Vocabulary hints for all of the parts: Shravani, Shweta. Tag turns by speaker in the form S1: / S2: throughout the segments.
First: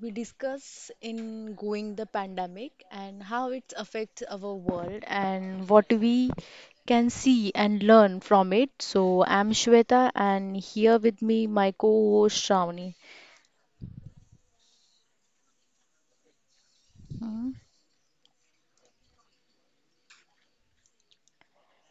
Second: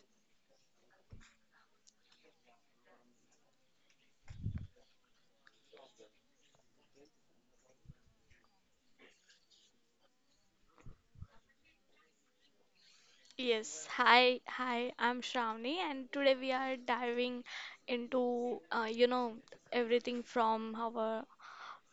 S1: We discuss in going the pandemic and how it affects our world and what we can see and learn from it. So I'm Shweta and here with me my co-host Shravani.
S2: Yes, hi, I'm Shravani, and today we are diving into, everything from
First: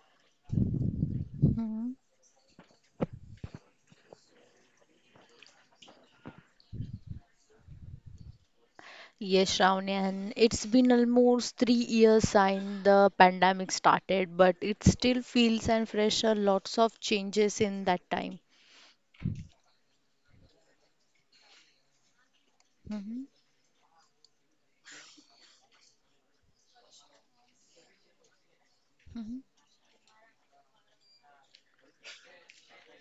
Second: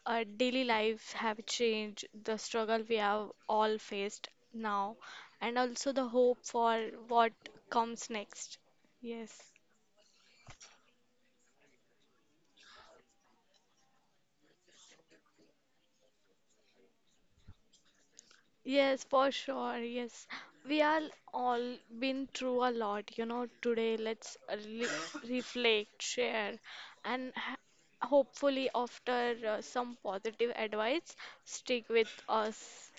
S2: our daily lives have
S1: Hmm.
S2: changed, the struggle we have all faced now, and also the hope for what comes next. Yes.
S1: Yes, Shravani, and it's been almost 3 years since the pandemic started, but it still feels and fresh are lots of changes in that time.
S2: Yes, for sure. Yes, we are all been through a lot, you know. Today, let's re reflect, share, and ha hopefully, after some positive advice, stick with us.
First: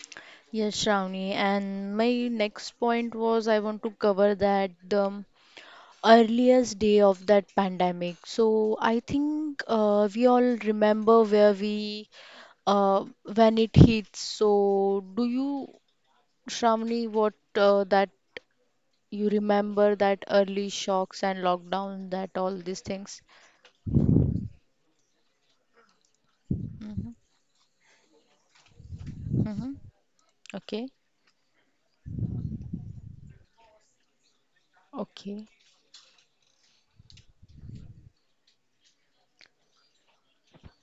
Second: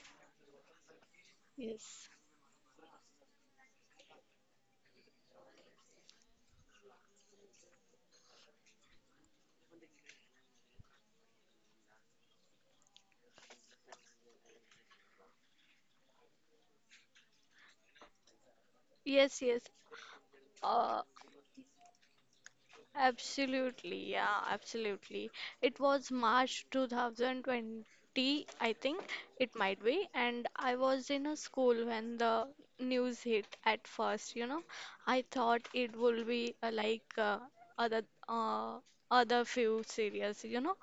S1: Yes, Shravani. And
S2: Yes,
S1: my next point was I want to cover that the earliest day of that pandemic. So I think we all remember where we uh, when it hits. So do you, Shravani, what that you
S2: yes, yes.
S1: remember that early
S2: Uh,
S1: shocks and lockdown that all these things?
S2: Absolutely, yeah, absolutely. It was March
S1: Mm-hmm.
S2: 2020, I think it
S1: Mm-hmm.
S2: might be, and I
S1: Okay.
S2: was in a school when the news hit at first, you know. I
S1: Okay.
S2: thought it would be like other uh, other few series, you know.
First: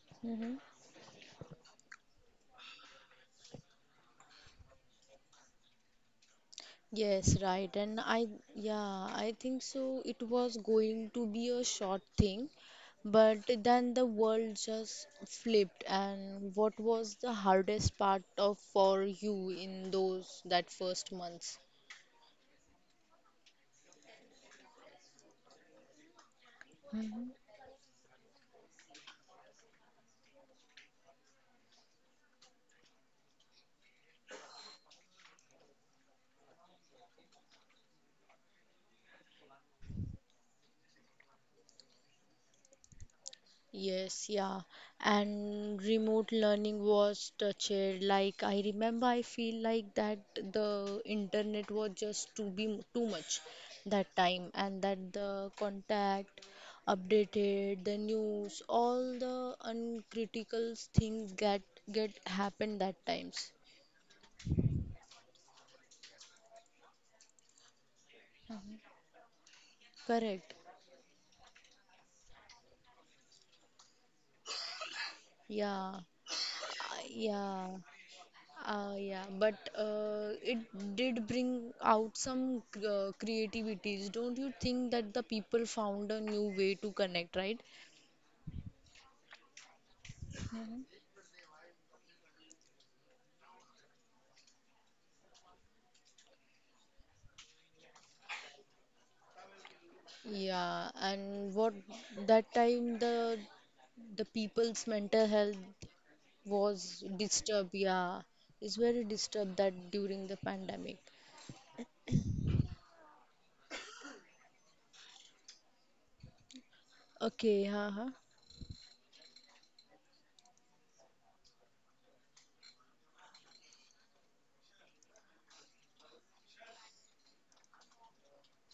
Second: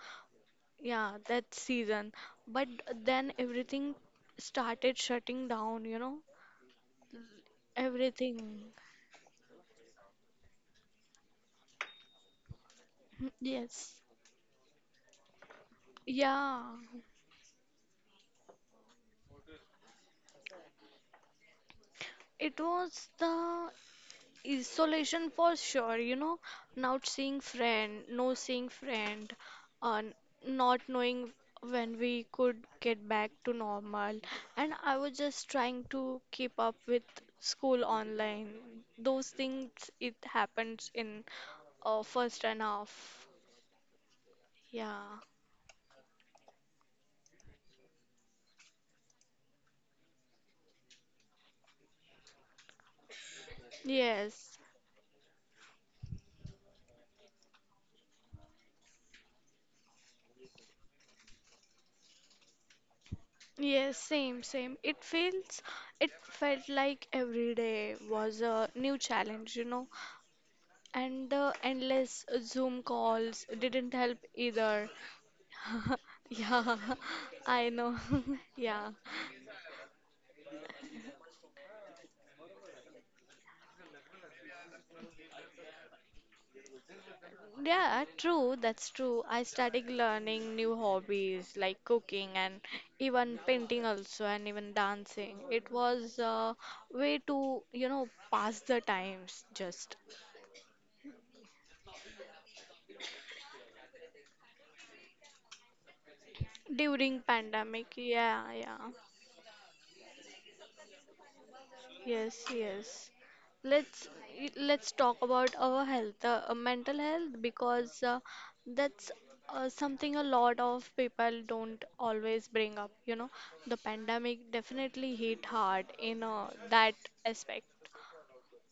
S2: Yeah, that season. But then everything started shutting down, you know.
S1: Yes, right. And I,
S2: Everything.
S1: yeah, I think so. It was going to be a short thing, but then
S2: Yes.
S1: the world just flipped. And
S2: Yeah,
S1: what was the hardest part of for you in those that first months?
S2: it was the isolation for sure, you know, not seeing friend, no seeing friend, uh, not knowing when we could get back to normal. And I was just trying to keep up with school online. Those things, it happens in first and half.
S1: Yes, yeah.
S2: Yeah.
S1: And remote learning was touched. Like I remember, I feel like that the internet was just too much that time,
S2: Yes.
S1: and that the contact updated, the news, all the uncritical things get happened that times.
S2: Yes, same. It felt like every day was a new challenge, you know.
S1: Correct.
S2: And the endless Zoom calls didn't help either.
S1: Yeah.
S2: Yeah,
S1: I- Yeah.
S2: I know. Yeah.
S1: Yeah, but it did bring out some creativities. Don't you think that the people found a new way to connect, right?
S2: Yeah, true, that's true. I started learning new hobbies like cooking and even painting also and even dancing. It was a way to, pass the times just
S1: Yeah, and what that time the people's mental health was
S2: during
S1: disturbed.
S2: pandemic.
S1: Yeah,
S2: Yeah,
S1: it's
S2: yeah.
S1: very disturbed that during the pandemic.
S2: Yes, yes. Let's let's talk about our health, mental health,
S1: Okay,
S2: because
S1: haha.
S2: that's something a lot of people don't always bring up. You know, the pandemic definitely hit hard in that aspect.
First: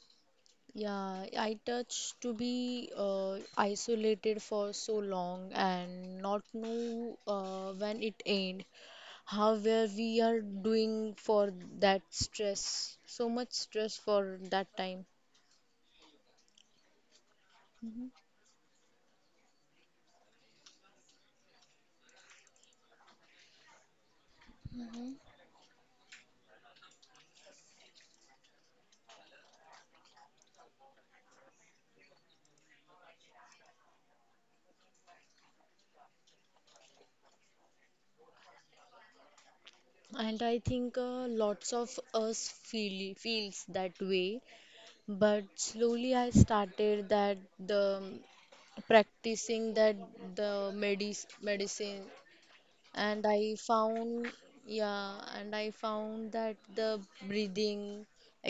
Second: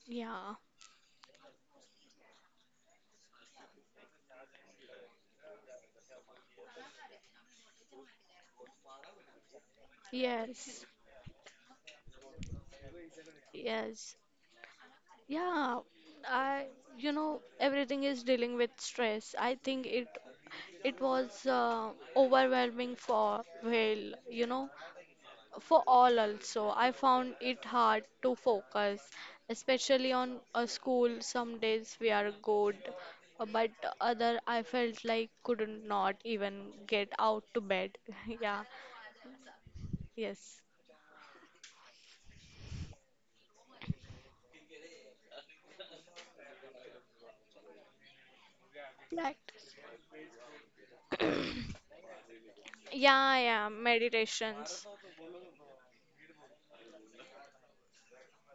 S2: Yeah.
S1: Yeah, I touched to be isolated for so long and not know when it end. How where we are
S2: Yes.
S1: doing for that stress, so much stress
S2: Yes.
S1: for that time.
S2: Yeah. I, you know, everything is dealing with stress. I think it was overwhelming for Will, you know. For all also, I found it hard to focus, especially on a school. Some days we are good, but other I felt like couldn't not even get out to bed. Yeah,
S1: And I
S2: yes.
S1: think lots of us feel feels that way, but slowly I started that the practicing
S2: Practice.
S1: that the medis medicine. And
S2: Yeah,
S1: I
S2: yeah,
S1: found,
S2: meditations.
S1: yeah, and I found that the breathing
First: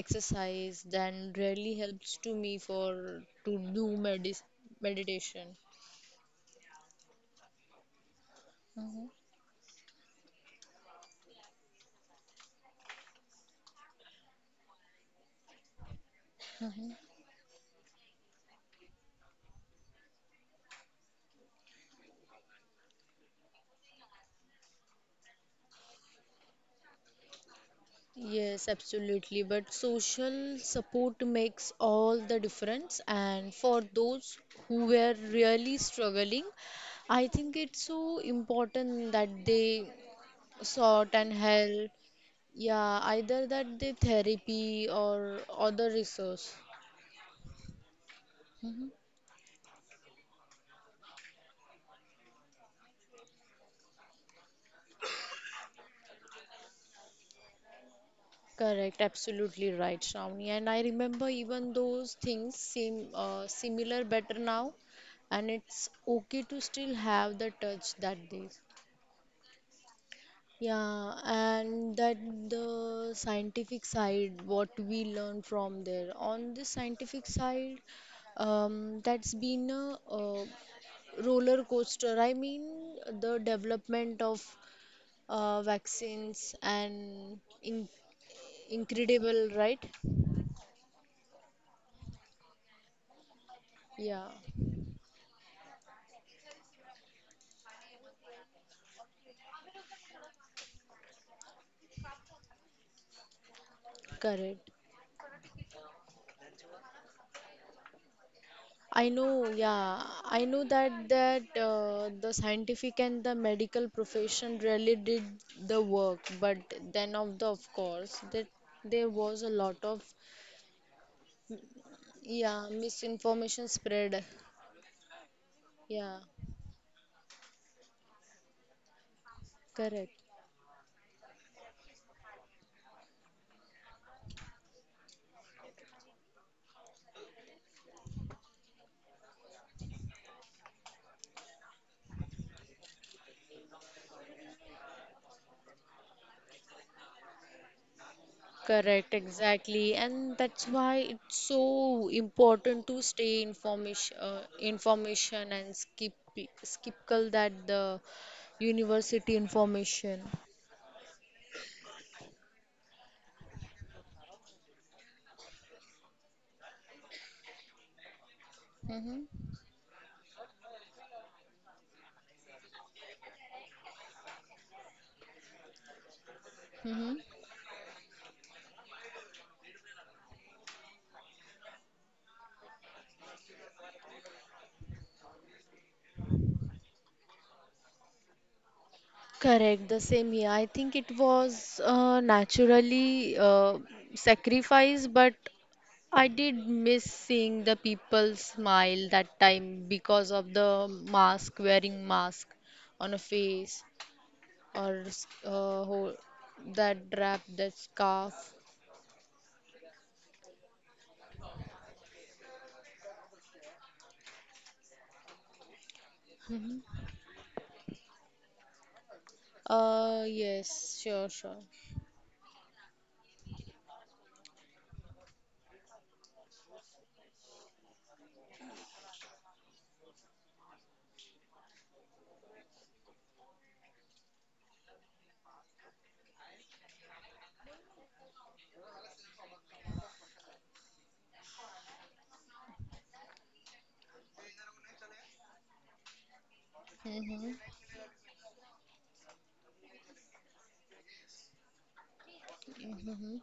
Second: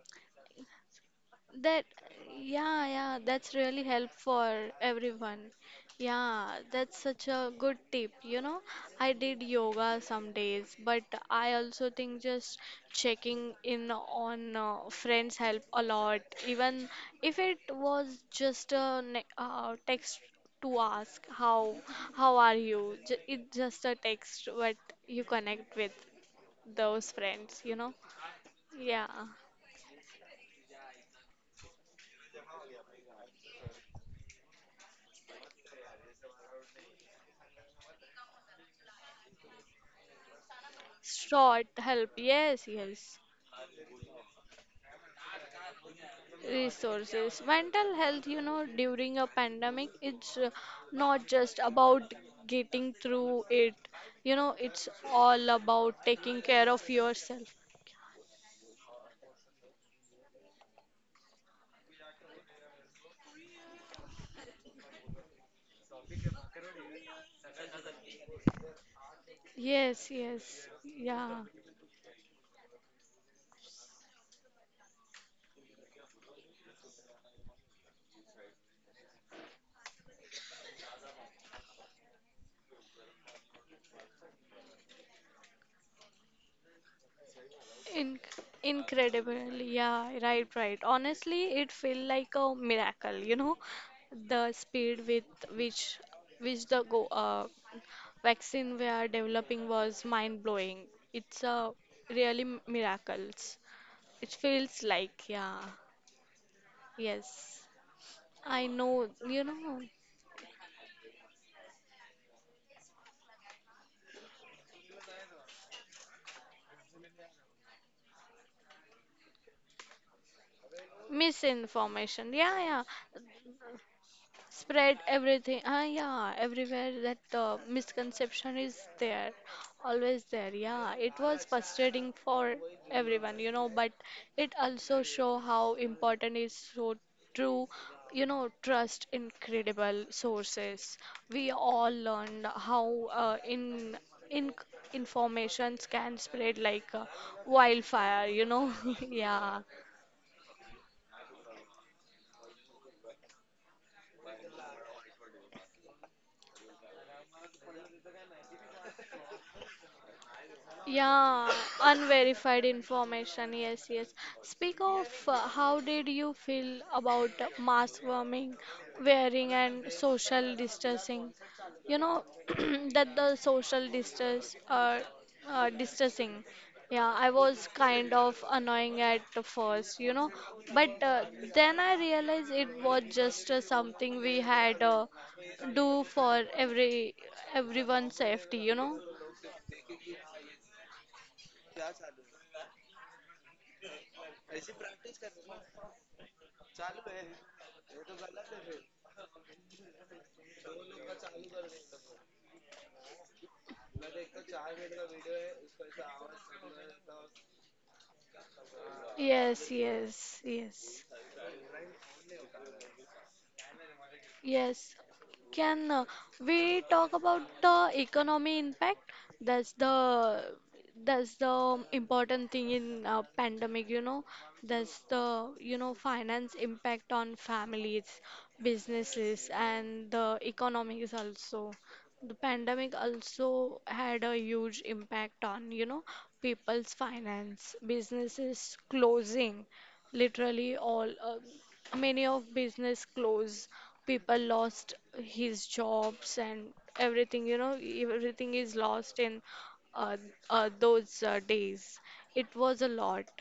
S1: exercise then really
S2: That,
S1: helps to me
S2: yeah,
S1: for
S2: yeah, that's
S1: to
S2: really
S1: do
S2: help
S1: medis
S2: for everyone.
S1: meditation.
S2: Yeah, that's such a good tip. You know, I did yoga some days, but I also think just checking in on friends help a lot, even if it was just a text to ask how are you. It's just a text, but you connect with those friends, you know.
S1: Yes,
S2: Yeah,
S1: absolutely. But social support makes all the difference. And for those who were really struggling, I think it's so important that they sought and
S2: short
S1: help.
S2: help. Yes,
S1: Yeah,
S2: yes.
S1: either that they therapy or other resource.
S2: Resources mental health, you know,
S1: Mhm.
S2: during a pandemic, it's not just about getting through it, you know. It's all about taking care of yourself.
S1: Correct, absolutely right, Shravani. And I remember even those things seem similar better now, and it's okay to still have the touch that day.
S2: Yes, yes,
S1: Yeah,
S2: yeah.
S1: and that the scientific side, what we learn from there. On the scientific side, that's been a, roller coaster. I mean, the development of vaccines and in
S2: In-
S1: incredible,
S2: Incredibly,
S1: right?
S2: yeah, right, right. Honestly, it felt like a miracle, you know,
S1: Yeah,
S2: the speed with which the go vaccine we are developing was mind blowing. It's a really miracles. It
S1: correct.
S2: feels like, yeah, yes. I know,
S1: I
S2: you
S1: know,
S2: know,
S1: yeah, I know that that the scientific and the medical profession really did the work, but then of the of course that there was a lot of
S2: misinformation. Yeah,
S1: yeah
S2: yeah.
S1: misinformation spread.
S2: Spread everything, ah,
S1: Yeah,
S2: yeah, everywhere, that misconception is there,
S1: correct.
S2: always there. Yeah, it was frustrating for everyone, you know, but it also show how important is, so true, you know, trust in credible sources. We all learned how in informations can spread like wildfire, you know.
S1: Correct,
S2: yeah
S1: exactly, and that's why it's so important to stay information, information and skip that the university information.
S2: Yeah, unverified information. Yes, yes. Speak of how did you feel about mask warming,
S1: Mm-hmm.
S2: wearing, and social distancing? You know, that the social distance, distancing. Yeah,
S1: Mm-hmm.
S2: I was kind of annoying at the first, you know, but then I realized it was just something we had do for everyone's safety, you know.
S1: Correct, the same here. I think it was naturally sacrifice, but I did miss seeing the people smile that time because of the mask, wearing mask on a face or whole, that wrap, that scarf.
S2: Yes, yes, yes, yes. Can we
S1: Mhm.
S2: talk about the economy impact? That's the
S1: Yes, sure,
S2: that's the
S1: sure.
S2: important thing in pandemic, you know. That's the, you know, finance impact on families, businesses, and the economies also. The pandemic also had a huge impact on, you know, people's finance, businesses closing, literally all, many of business closed. People lost his jobs and everything,
S1: Hmm.
S2: you know, everything is lost in uh, those days. It was a lot.
S1: Hmm.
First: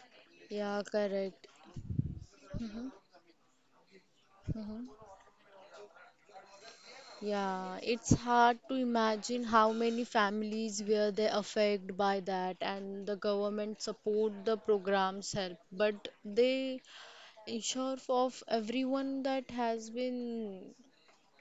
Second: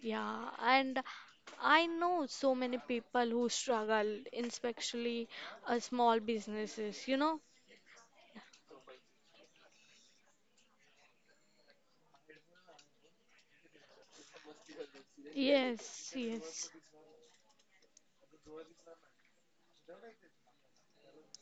S2: Yeah,
S1: Yeah,
S2: and
S1: correct.
S2: I know so many
S1: Hmm.
S2: people who struggle,
S1: Hmm.
S2: especially small businesses, you know?
S1: Yeah, it's hard to imagine how many families were they affected by that, and the government support the programs help, but
S2: Yes, yes.
S1: they ensure of everyone that has been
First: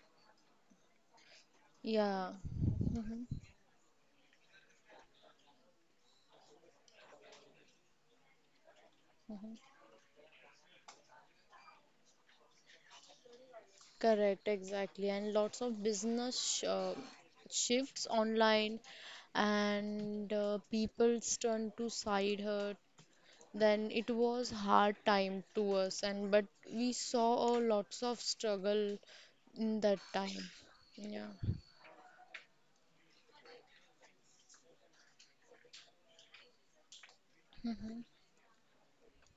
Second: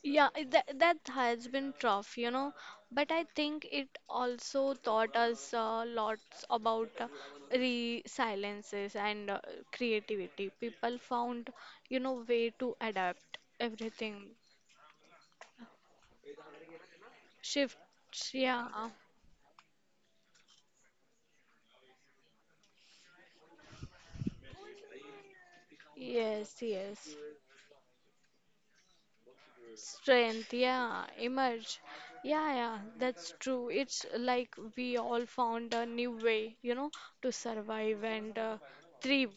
S2: Yeah, that that has been tough, you
S1: yeah,
S2: know, but I think it also taught us lots about resiliences and creativity. People found, you know, way to adapt everything,
S1: correct, exactly. And lots of business
S2: shifts.
S1: shifts online
S2: Yeah,
S1: and people's turn to side hurt, then it was hard time to us, and but
S2: yes,
S1: we
S2: yes.
S1: saw a lots of struggle in that time,
S2: Strength, yeah,
S1: yeah.
S2: emerge. Yeah, yeah, that's true. It's like we all found a new way, you know, to
S1: Mhm,
S2: survive and thrive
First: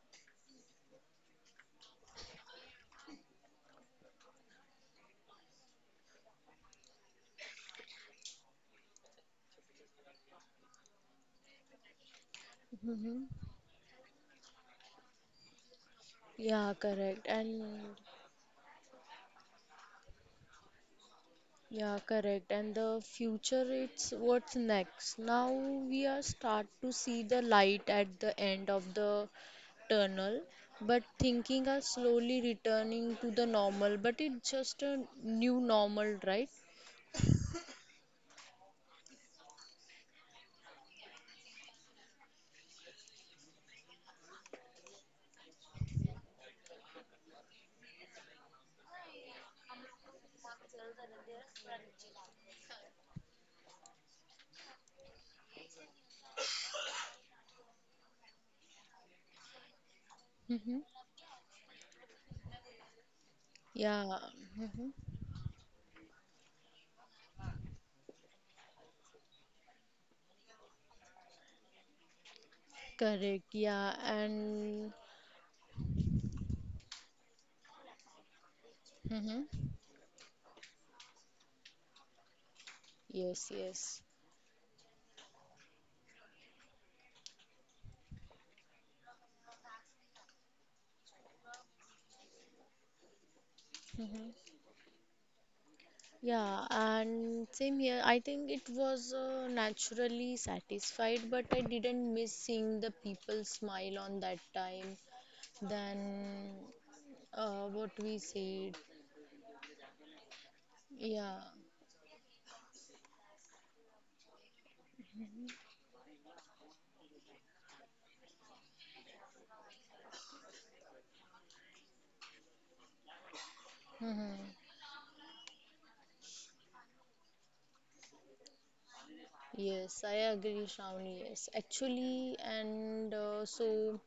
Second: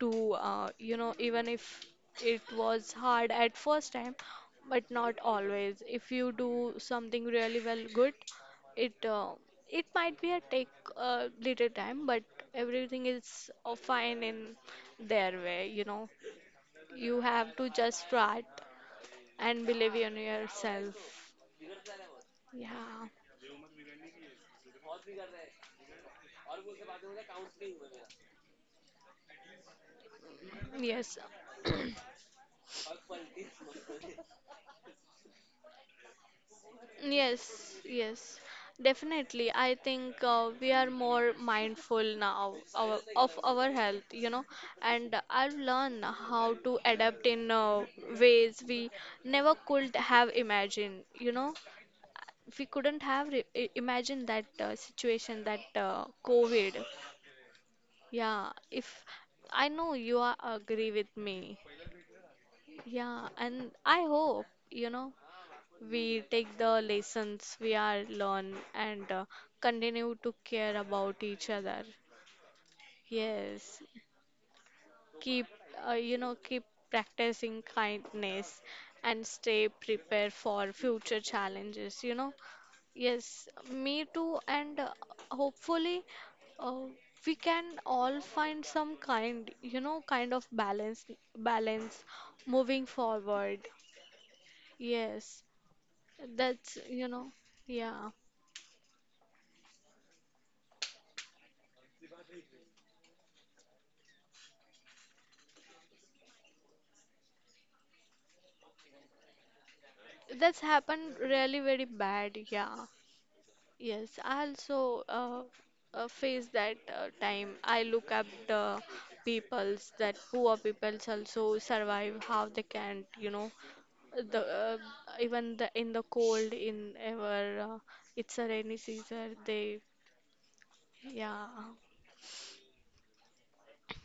S2: to, you know, even if it was hard at first time, but not always. If you do something really well, good, it uh, it might be a take little time, but everything
S1: mhm.
S2: is fine in their way, you know.
S1: Yeah,
S2: You
S1: correct. And
S2: have to just start and believe in yourself.
S1: yeah, correct. And the
S2: Yeah.
S1: future, it's what's next. Now we are start to see the light at the end of the tunnel, but
S2: Yes.
S1: thinking are slowly returning to the normal. But it's just a new normal, right?
S2: Yes. Yes. Definitely. I think we are more mindful now of our health, you know, and I've learned how to adapt in ways we never could have imagined, you know. We couldn't have imagined that situation, that COVID. Yeah, if I know you are
S1: Hmm.
S2: agree with me. Yeah, and I
S1: Yeah.
S2: hope,
S1: Mm-hmm.
S2: you know, we take the lessons we are learn and continue to care about each other.
S1: Correct,
S2: Yes,
S1: yeah, and
S2: keep, you know, keep practicing kindness and
S1: hmm
S2: stay prepared for future challenges, you know. Yes,
S1: yes, yes,
S2: me too, and hopefully uh, we can all find some kind, you know, kind of balance moving forward. Yes.
S1: yeah,
S2: That's, you know,
S1: and same here.
S2: yeah.
S1: I think it was naturally satisfied, but I didn't miss seeing the people smile on that time. Then, what we said,
S2: That's happened
S1: yeah,
S2: really very bad. Yeah. Yes. I also face that time. I look up the peoples that poor peoples also survive how they can, you know,
S1: hmm
S2: the even the in the cold in ever it's a rainy season they,
S1: yes, I agree, Shravani.
S2: yeah.
S1: Yes, actually, and so.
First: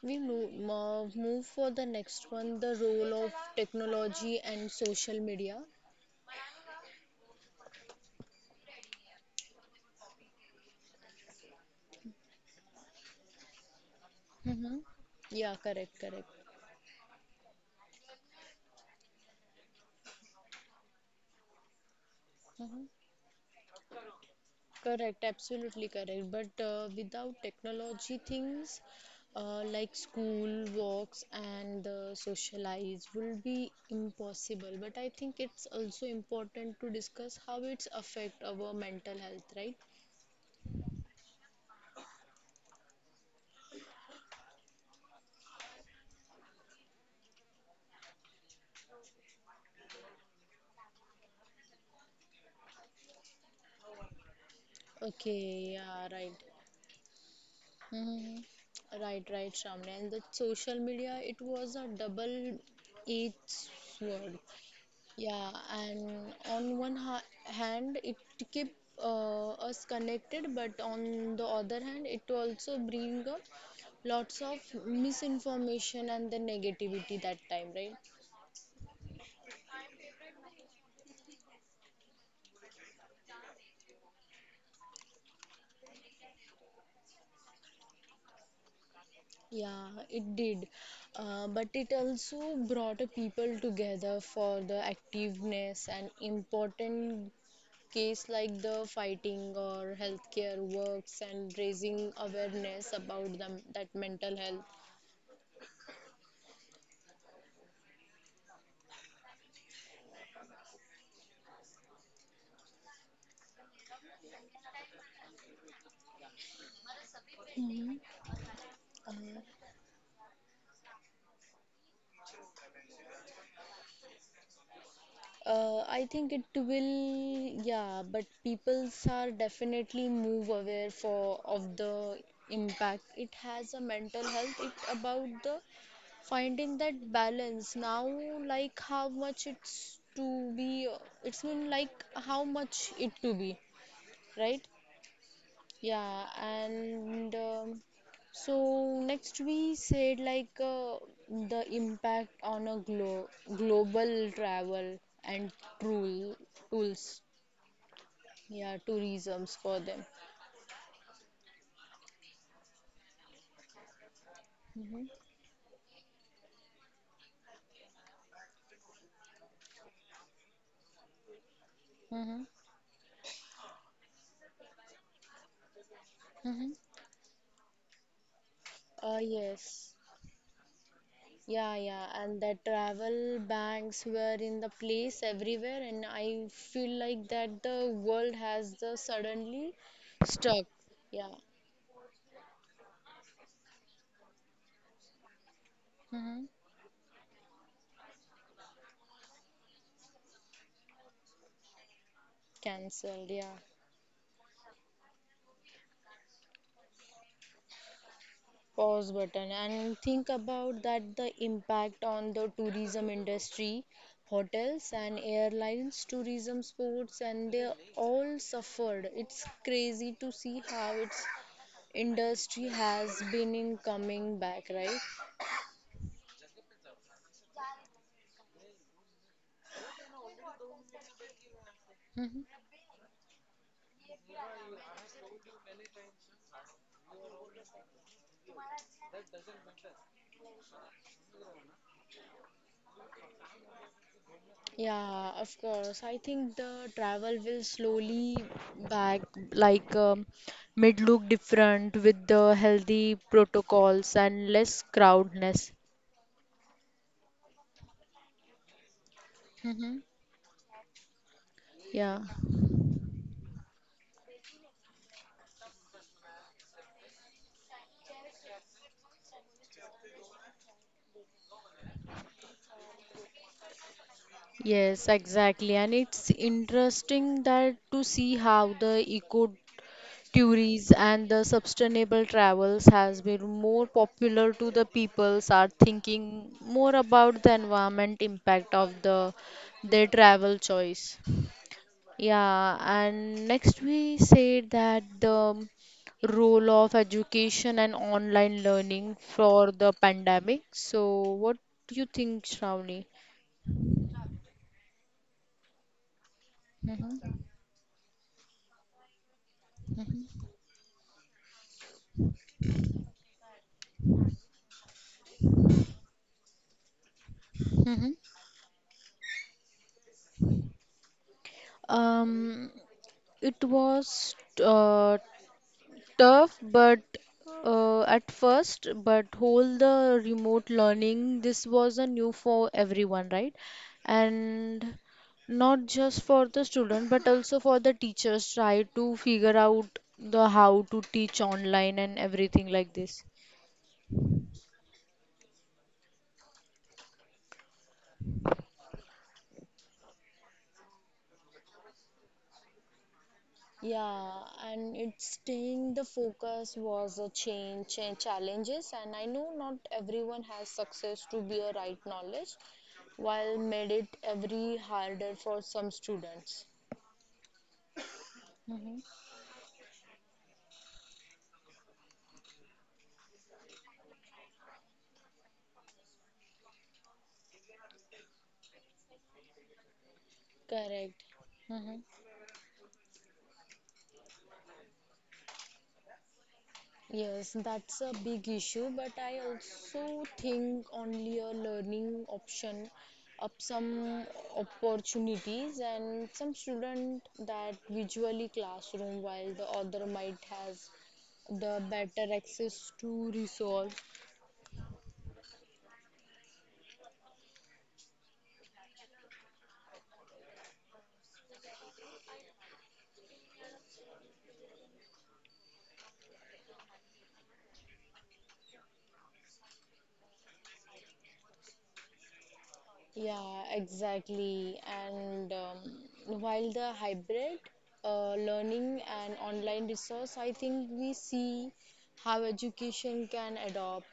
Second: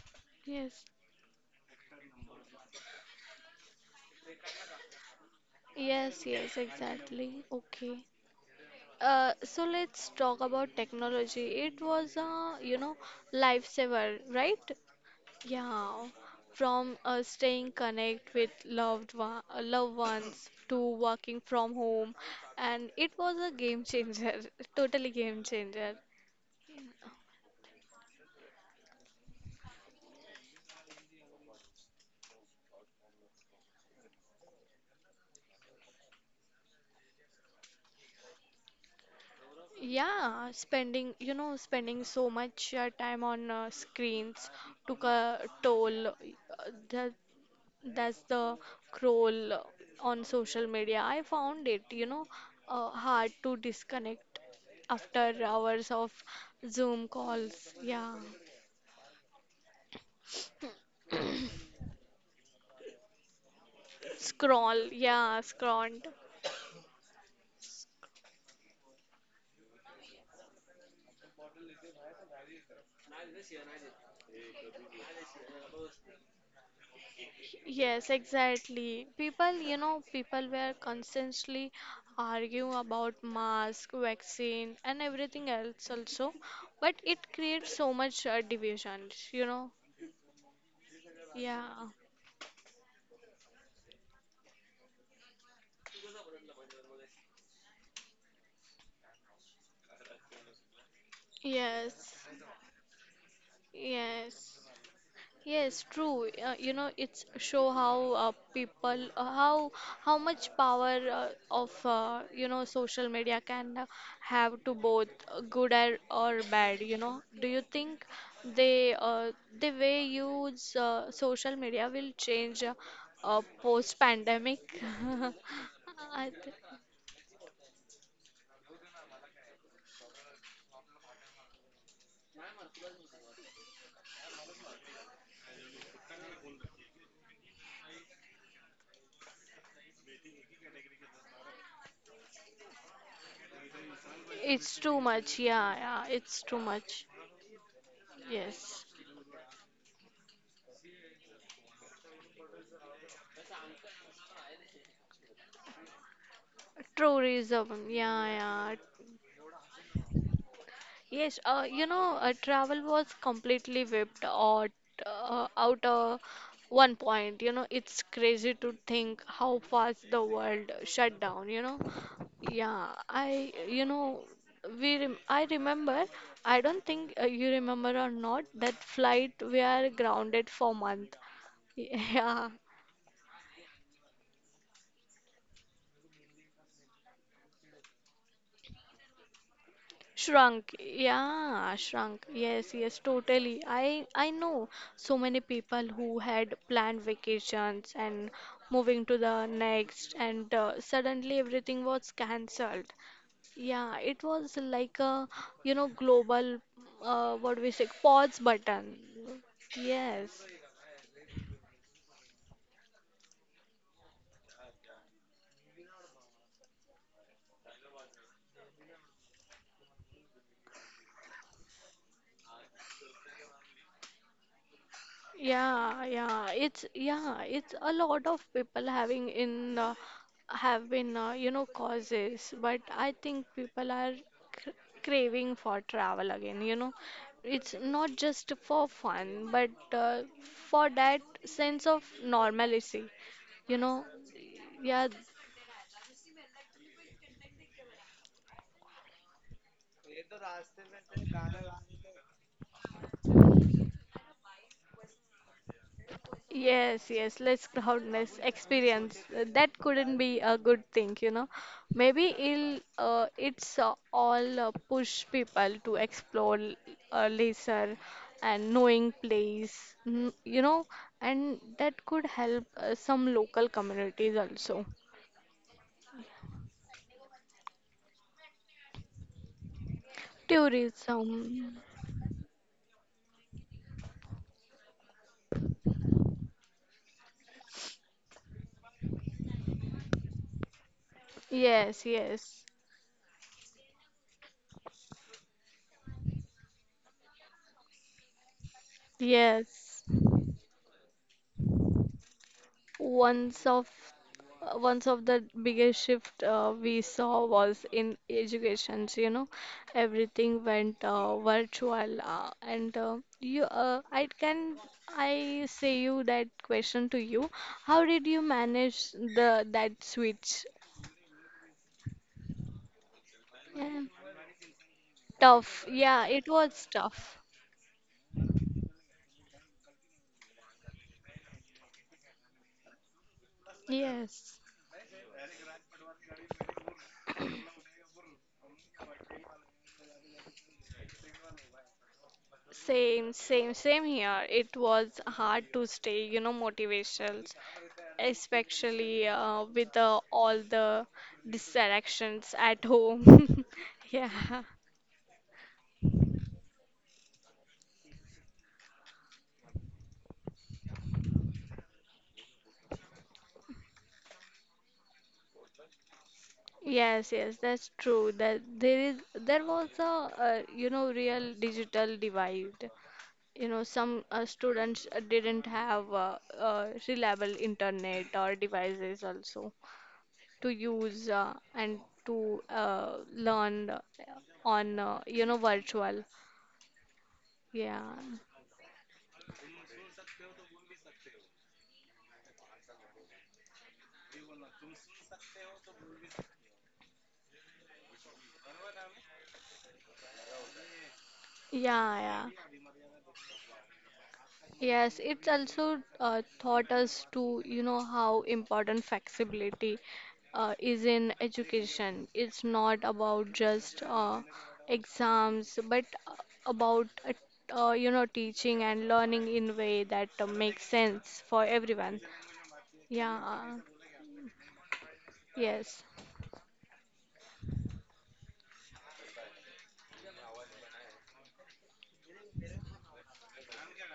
S1: We move,
S2: Yes,
S1: move for the next one, the role of technology and social media.
S2: yes, yes, exactly, okay. So let's talk about technology. It was a, you know, lifesaver, right?
S1: Mm-hmm. Yeah, correct,
S2: Yeah.
S1: correct.
S2: From staying connect with loved ones to working from home,
S1: Mm-hmm.
S2: and it was a game changer, totally
S1: Correct,
S2: game
S1: absolutely
S2: changer.
S1: correct. But without technology, things like school, walks, and socialize will be impossible. But I think it's also important to discuss how it's affect our mental health, right?
S2: Yeah, spending so much time on screens took a toll. The That's the crawl on social media. I found it, you know, hard to disconnect after
S1: Okay,
S2: hours
S1: yeah,
S2: of
S1: right.
S2: Zoom calls. Yeah.
S1: Hmm. Right, right, Shramya. And the social media, it was a double-edged sword.
S2: Scroll. Yeah,
S1: Yeah,
S2: scrolled.
S1: and on one ha hand, it keep us connected, but on the other hand, it also bring up lots of misinformation and the negativity that time, right?
S2: Yes, exactly. People were constantly arguing about mask, vaccine, and everything else also, but it creates so much divisions, you know.
S1: Yeah, it did. But
S2: Yeah.
S1: it also brought a people together for the activeness and important case like the fighting or healthcare works and
S2: Yes.
S1: raising awareness about them that mental
S2: Yes.
S1: health.
S2: Yes, true. You know, it's show how how much power of you know social media can have to both good or bad. You know, do you
S1: Hmm.
S2: think they
S1: Uh.
S2: the way use social media will change post pandemic?
S1: I
S2: I
S1: think it
S2: th
S1: will, yeah, but peoples are definitely move aware for of the impact it has a mental health. It about the finding that balance now, like how much it's to be, it's mean like how much it to be, right?
S2: It's too much. Yeah, yeah,
S1: Yeah,
S2: it's too much.
S1: and
S2: Yes.
S1: so next we said like the impact on a global travel and tool tools,
S2: Tourism, yeah, yeah.
S1: yeah, tourisms for them.
S2: Yes, you know, travel was completely wiped
S1: Mm-hmm.
S2: out one point. You know, it's crazy to think how fast the world shut down. You know,
S1: Mm-hmm.
S2: yeah, I, you know, we, rem I remember. I
S1: Mm-hmm.
S2: don't think you remember or not that flight we are
S1: Yes.
S2: grounded for month.
S1: Yeah, yeah, and
S2: Yeah,
S1: the travel banks were in the place everywhere, and I feel like that the world has the suddenly stuck.
S2: shrunk,
S1: Yeah.
S2: yeah, shrunk. Yes, yes, totally. I know so many people who
S1: Mm-hmm.
S2: had planned vacations and moving to the next, and suddenly everything was cancelled.
S1: Cancelled. Yeah.
S2: Yeah, it was like a, you know, global what we say pause button.
S1: Pause button, and think
S2: Yes.
S1: about that the impact on the tourism industry, hotels and airlines, tourism sports, and they all suffered. It's crazy to see how its industry has been in coming back, right?
S2: Yeah, it's a lot of people having in have been, you know,
S1: Mhm.
S2: causes, but I think people are cr craving for travel again. You know, it's not just for fun, but for that sense of normalcy. You know, yeah.
S1: Yeah, of course. I think the travel will slowly back like mid look different with the healthy protocols and less crowdness.
S2: Yes, yes, less crowdness experience. That
S1: Hmm.
S2: couldn't be a good thing, you know.
S1: Yeah.
S2: Maybe it'll, it's all push people to explore lesser and knowing place, mm, you know, and that could help some local communities also.
S1: Yes, exactly. And it's interesting that to see how the eco tourism and the
S2: Tourism.
S1: sustainable travels has been more popular to the peoples are thinking more about the environment impact of the their travel choice.
S2: Yes, yes,
S1: Yeah, and next we said that the role of education and online learning for the
S2: yes.
S1: pandemic. So what do you think, Shravani?
S2: Once of once of the biggest shift we
S1: Mm-hmm.
S2: saw was in education. So, you know, everything went virtual, and you. I can I say you that question to you. How did you manage the that switch?
S1: Um, it
S2: Yeah.
S1: was uh,
S2: Tough. Yeah, it
S1: tough,
S2: was
S1: but
S2: tough.
S1: at first, but whole the remote learning, this was a new for everyone, right?
S2: Yes.
S1: And not just for the student, but also for the teachers, try to figure out the how to teach online and everything like this.
S2: Same here. It was hard to stay, you know, motivational, especially with all the distractions at home.
S1: Yeah,
S2: Yeah.
S1: and it's staying the focus was a change and challenges. And I know not everyone has success to be a right knowledge, while made it every harder for some students.
S2: Yes, yes, that's true. That
S1: Hmm.
S2: there was a, you know, real digital divide. You know, some students didn't have reliable internet or devices also to
S1: Correct.
S2: use and
S1: Hmm.
S2: to learn on, you know, virtual.
S1: Yes,
S2: Yeah,
S1: that's a big issue, but I also think only a learning option up some opportunities and some student that visually classroom, while the other might has the
S2: yeah,
S1: better
S2: yeah.
S1: access to resource.
S2: Yes, it's also taught us to, you know, how important flexibility is in education. It's not about just exams, but about, you know, teaching and learning in way that makes sense for everyone. Yeah,
S1: Yeah, exactly. And
S2: yes,
S1: while the hybrid learning and online resource, I think we see how education can adopt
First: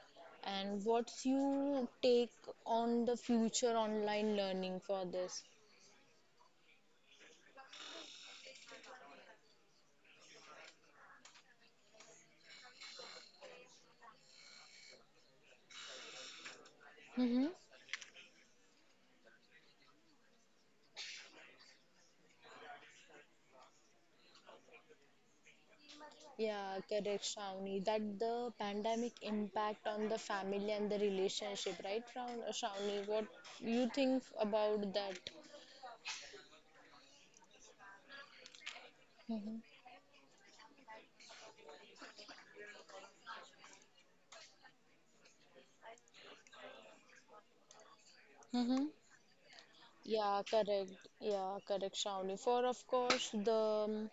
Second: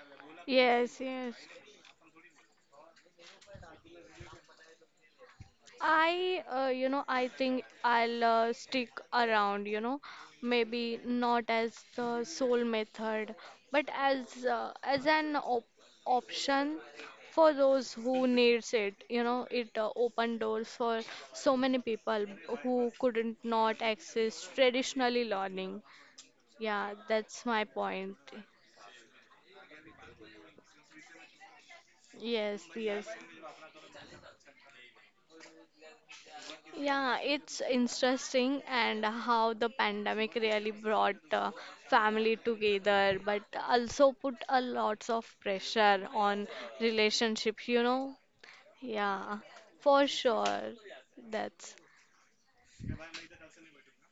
S1: and
S2: yes,
S1: what's
S2: yes.
S1: you take on the future online learning for this.
S2: I think I'll stick around, maybe not as the sole method, but as an op option
S1: Mm-hmm.
S2: for those who needs it. You know, it opened doors for so many people who couldn't not access traditionally learning.
S1: Yeah,
S2: Yeah,
S1: correct,
S2: that's my
S1: Shravani.
S2: point.
S1: That the pandemic impact on the family and the relationship, right,
S2: Yes, yes.
S1: Shravani? What you think about that?
S2: Yeah, it's interesting and how the
S1: Mm-hmm.
S2: pandemic really brought family together, but also put a lots of pressure on relationships, you know?
S1: Mm-hmm.
S2: Yeah, for
S1: Yeah,
S2: sure.
S1: correct. Yeah,
S2: That's
S1: correct, Shravani. For of course, the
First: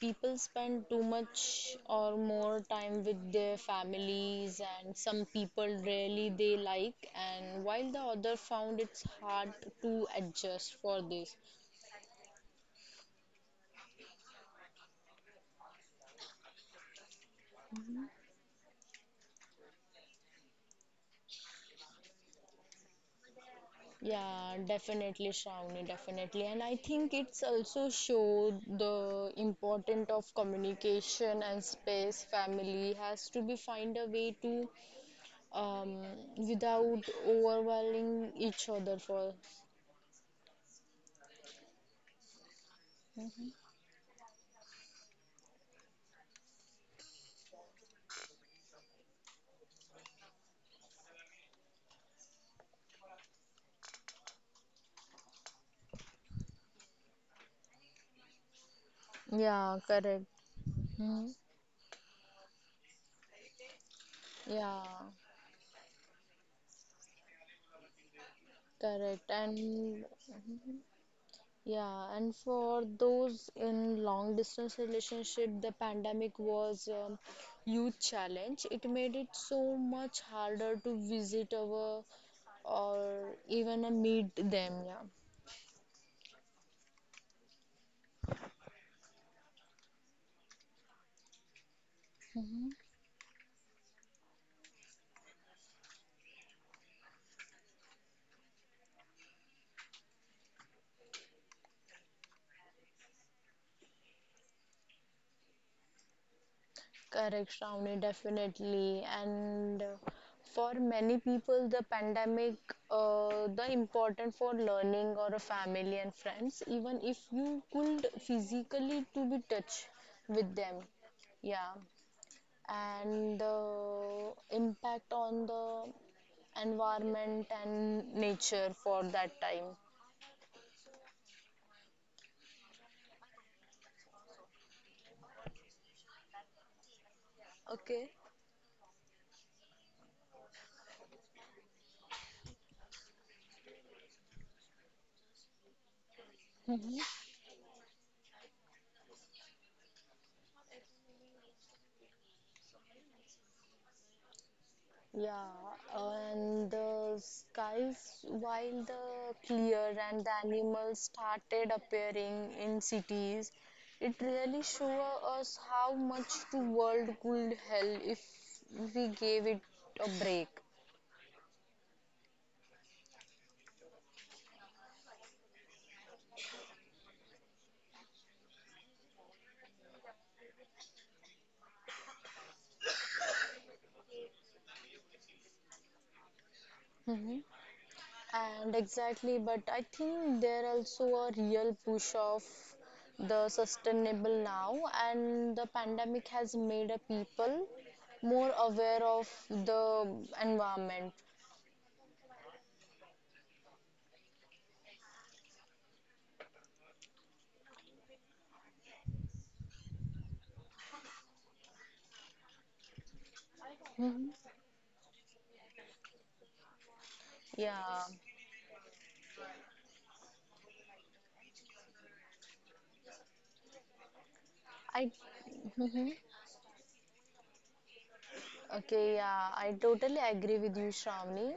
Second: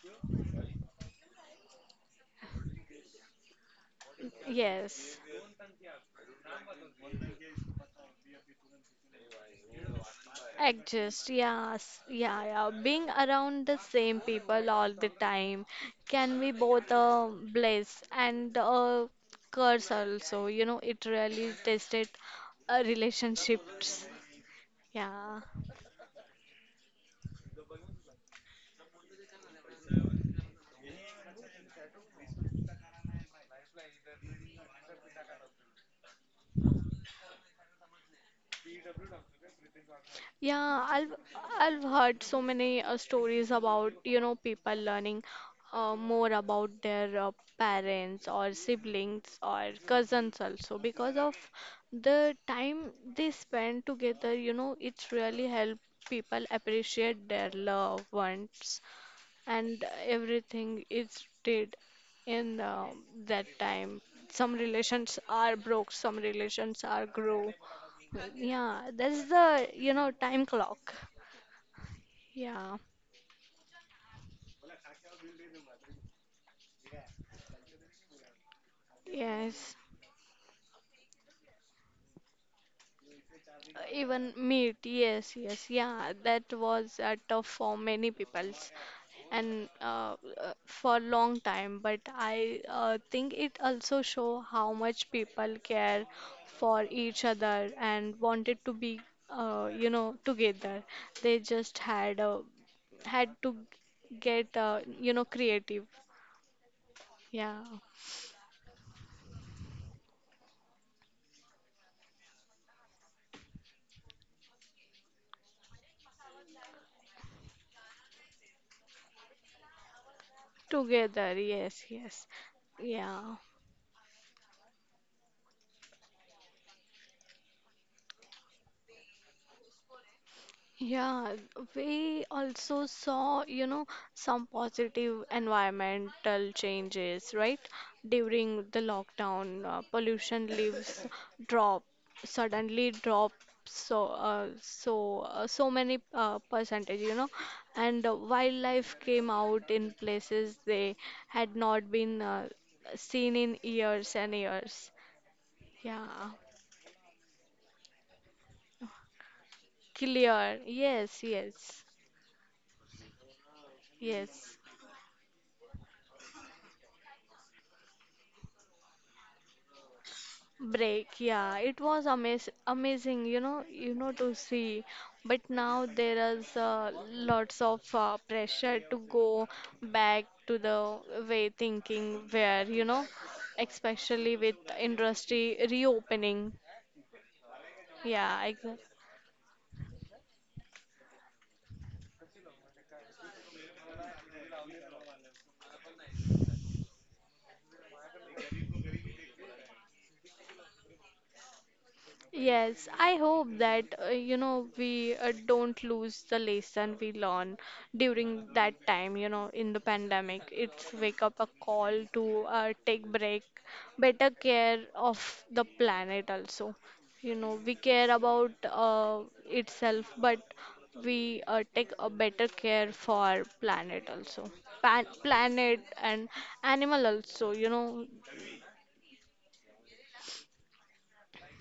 S1: people spend too much or more time with their families, and
S2: yes.
S1: some people really they like, and while the other found it's hard to adjust for
S2: Adjust,
S1: this.
S2: yes, yeah, yeah. Being around the same people all the time can be both a bliss and a curse also. You know, it really tested relationships.
S1: Yeah, definitely,
S2: Yeah.
S1: Shravani, definitely. And I think it's also showed the importance of communication and space. Family has to be find a way to um, without overwhelming each other for
S2: Yeah, I've heard so many stories about, people learning more about their parents or siblings or cousins also because of the time they spend together, it's really help people appreciate their loved ones
S1: yeah,
S2: and
S1: correct.
S2: everything is
S1: Hmm.
S2: did in that time. Some
S1: Yeah,
S2: relations are broke, some relations are grow. Yeah, that's
S1: correct.
S2: the
S1: And
S2: time clock.
S1: yeah, and
S2: Yeah,
S1: for those in long distance relationship, the pandemic was huge challenge. It made it so
S2: yes.
S1: much harder to visit our or even
S2: Even
S1: meet them,
S2: meat,
S1: yeah.
S2: yes, yes, yeah, that was tough for many peoples and for long time. But I think it also show how much people care for each other and wanted to be, together. They just had to get, creative.
S1: Correct,
S2: Yeah,
S1: Shravani, definitely. And for many people, the pandemic, the important for learning or a family and friends, even if you could physically to be touch with them.
S2: together.
S1: Yeah.
S2: Yes, yes, yeah.
S1: And the impact on the environment and nature for that time.
S2: Yeah, we also saw, you know, some positive environmental changes, right?
S1: Okay.
S2: During the lockdown, pollution leaves drop suddenly drop so many percentage, you know, and wildlife came out in places they had not been seen in years and years.
S1: Yeah,
S2: Yeah,
S1: and the skies, while the clear and the
S2: clear.
S1: animals
S2: Yes,
S1: started
S2: yes,
S1: appearing in cities, it
S2: yes.
S1: really showed us how much the world could help if we gave it a break.
S2: Break, yeah, it was amazing, you know, to see. But now there is lots of pressure to go back to the way thinking where you know, especially with industry reopening.
S1: Hmm.
S2: Yeah,
S1: And
S2: exactly.
S1: exactly, but I think there also a real push of the sustainable now, and the pandemic has made a people more aware of the environment.
S2: Yes, I hope that you know we don't lose the lesson we learn during that time, you know, in the pandemic. It's wake up a call to take break, better
S1: Mhm.
S2: care of the planet also. You know, we
S1: Yeah,
S2: care about itself, but we take a better care for planet also. Pan
S1: I
S2: planet
S1: mhm.
S2: and animal also, you know.
S1: Okay. Yeah, I totally agree with you, Shravani.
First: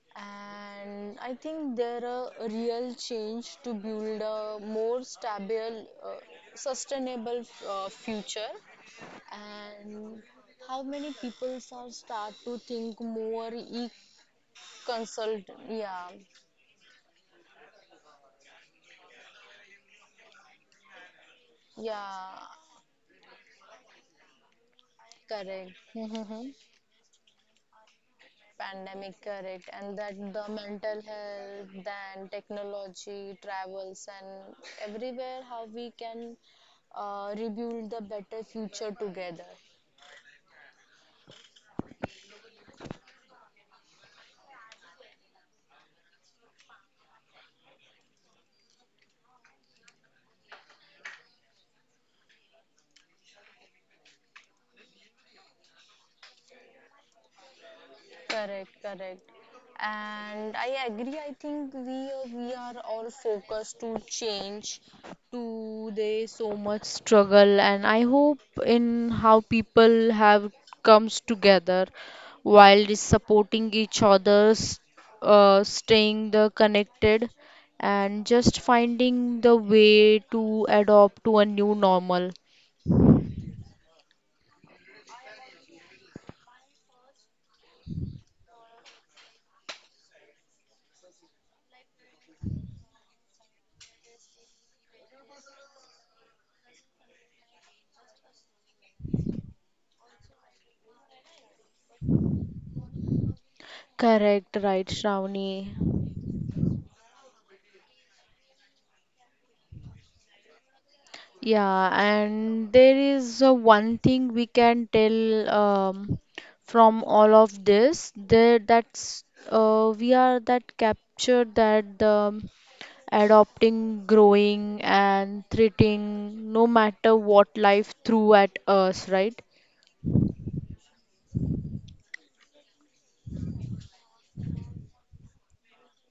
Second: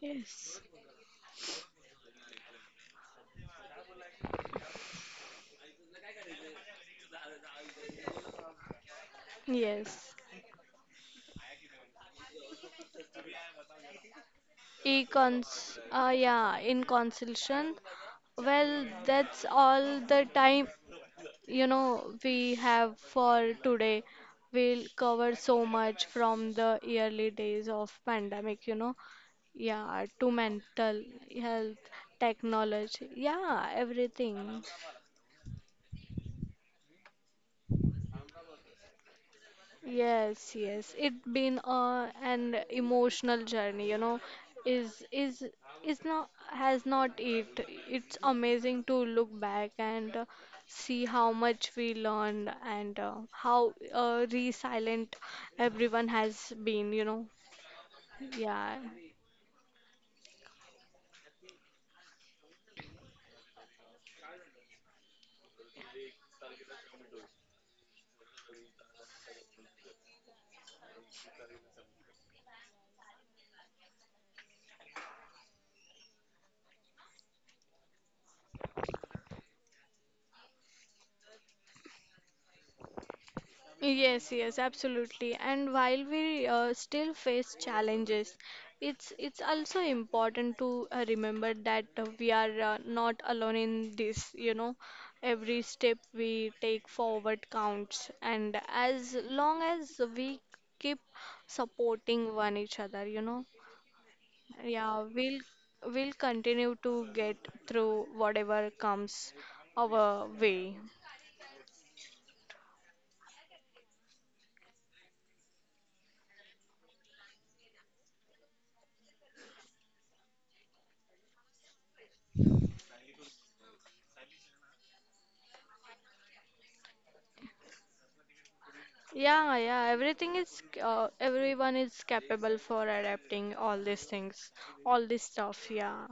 S2: Yes.
S1: And I think there are a real change to build a more stable, uh, sustainable future.
S2: Yes.
S1: And how many people are start to think more e-consult?
S2: Econs,
S1: Yeah,
S2: yeah, in consultation. Well, that's all the time, you know,
S1: yeah,
S2: we have for today. We'll cover so
S1: correct.
S2: much from the early days of pandemic, you know.
S1: Pandemic correct, and
S2: Yeah,
S1: that
S2: to
S1: the mental
S2: mental
S1: health,
S2: health,
S1: then
S2: technology,
S1: technology,
S2: yeah,
S1: travels, and
S2: everything.
S1: everywhere, how we can rebuild the better future together.
S2: Yes, yes. It's been an emotional journey, you know. Is is is not has not it. It's amazing to look back and see how much we learned and how resilient everyone has been, you know.
S1: Correct,
S2: Yeah.
S1: correct. And I agree, I think we are all focused to change to the so much struggle, and I hope in how people have comes together while is supporting each other's, staying the connected and just finding the way to adopt to a new normal.
S2: Yes, yes, absolutely. And while we still face challenges, it's also important to remember that we are not alone in this, you know. Every step we take forward counts, and as long as we keep supporting one each other, you know,
S1: Correct, right,
S2: yeah, we'll
S1: Shravani.
S2: we'll continue to get through whatever comes our way.
S1: Yeah, and there is one thing we can tell from all of this, there that's we are that capture that the adopting, growing, and treating no matter what life threw at us, right?
S2: Yeah, yeah, everything is, everyone is capable for adapting all these things, all this stuff, yeah.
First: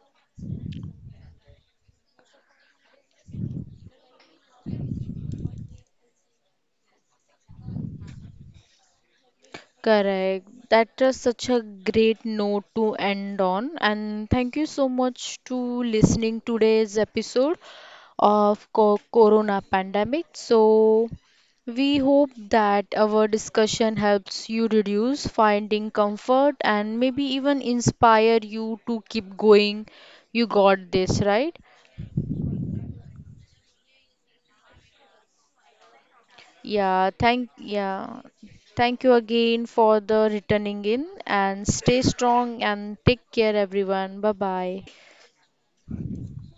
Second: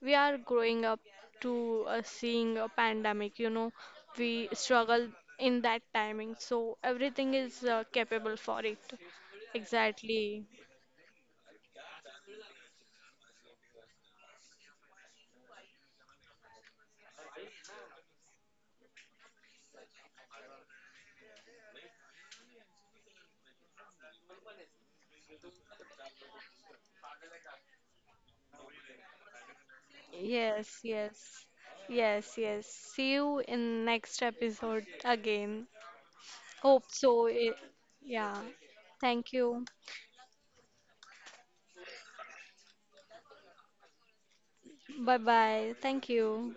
S2: We are growing up to seeing a pandemic, you know, we struggle in that timing, so everything is capable for it.
S1: Correct.
S2: Exactly.
S1: That is such a great note to end on. And thank you so much to listening today's episode of Corona pandemic. So we hope that our discussion helps you reduce finding comfort and maybe even inspire you to keep going. You
S2: Yes,
S1: got this,
S2: yes,
S1: right?
S2: yes, yes. See you in next episode again. Hope so. It.
S1: Yeah.
S2: Yeah.
S1: Thank you
S2: Thank
S1: again
S2: you.
S1: for the returning in and stay strong and take care everyone. Bye bye.
S2: Bye bye. Thank you.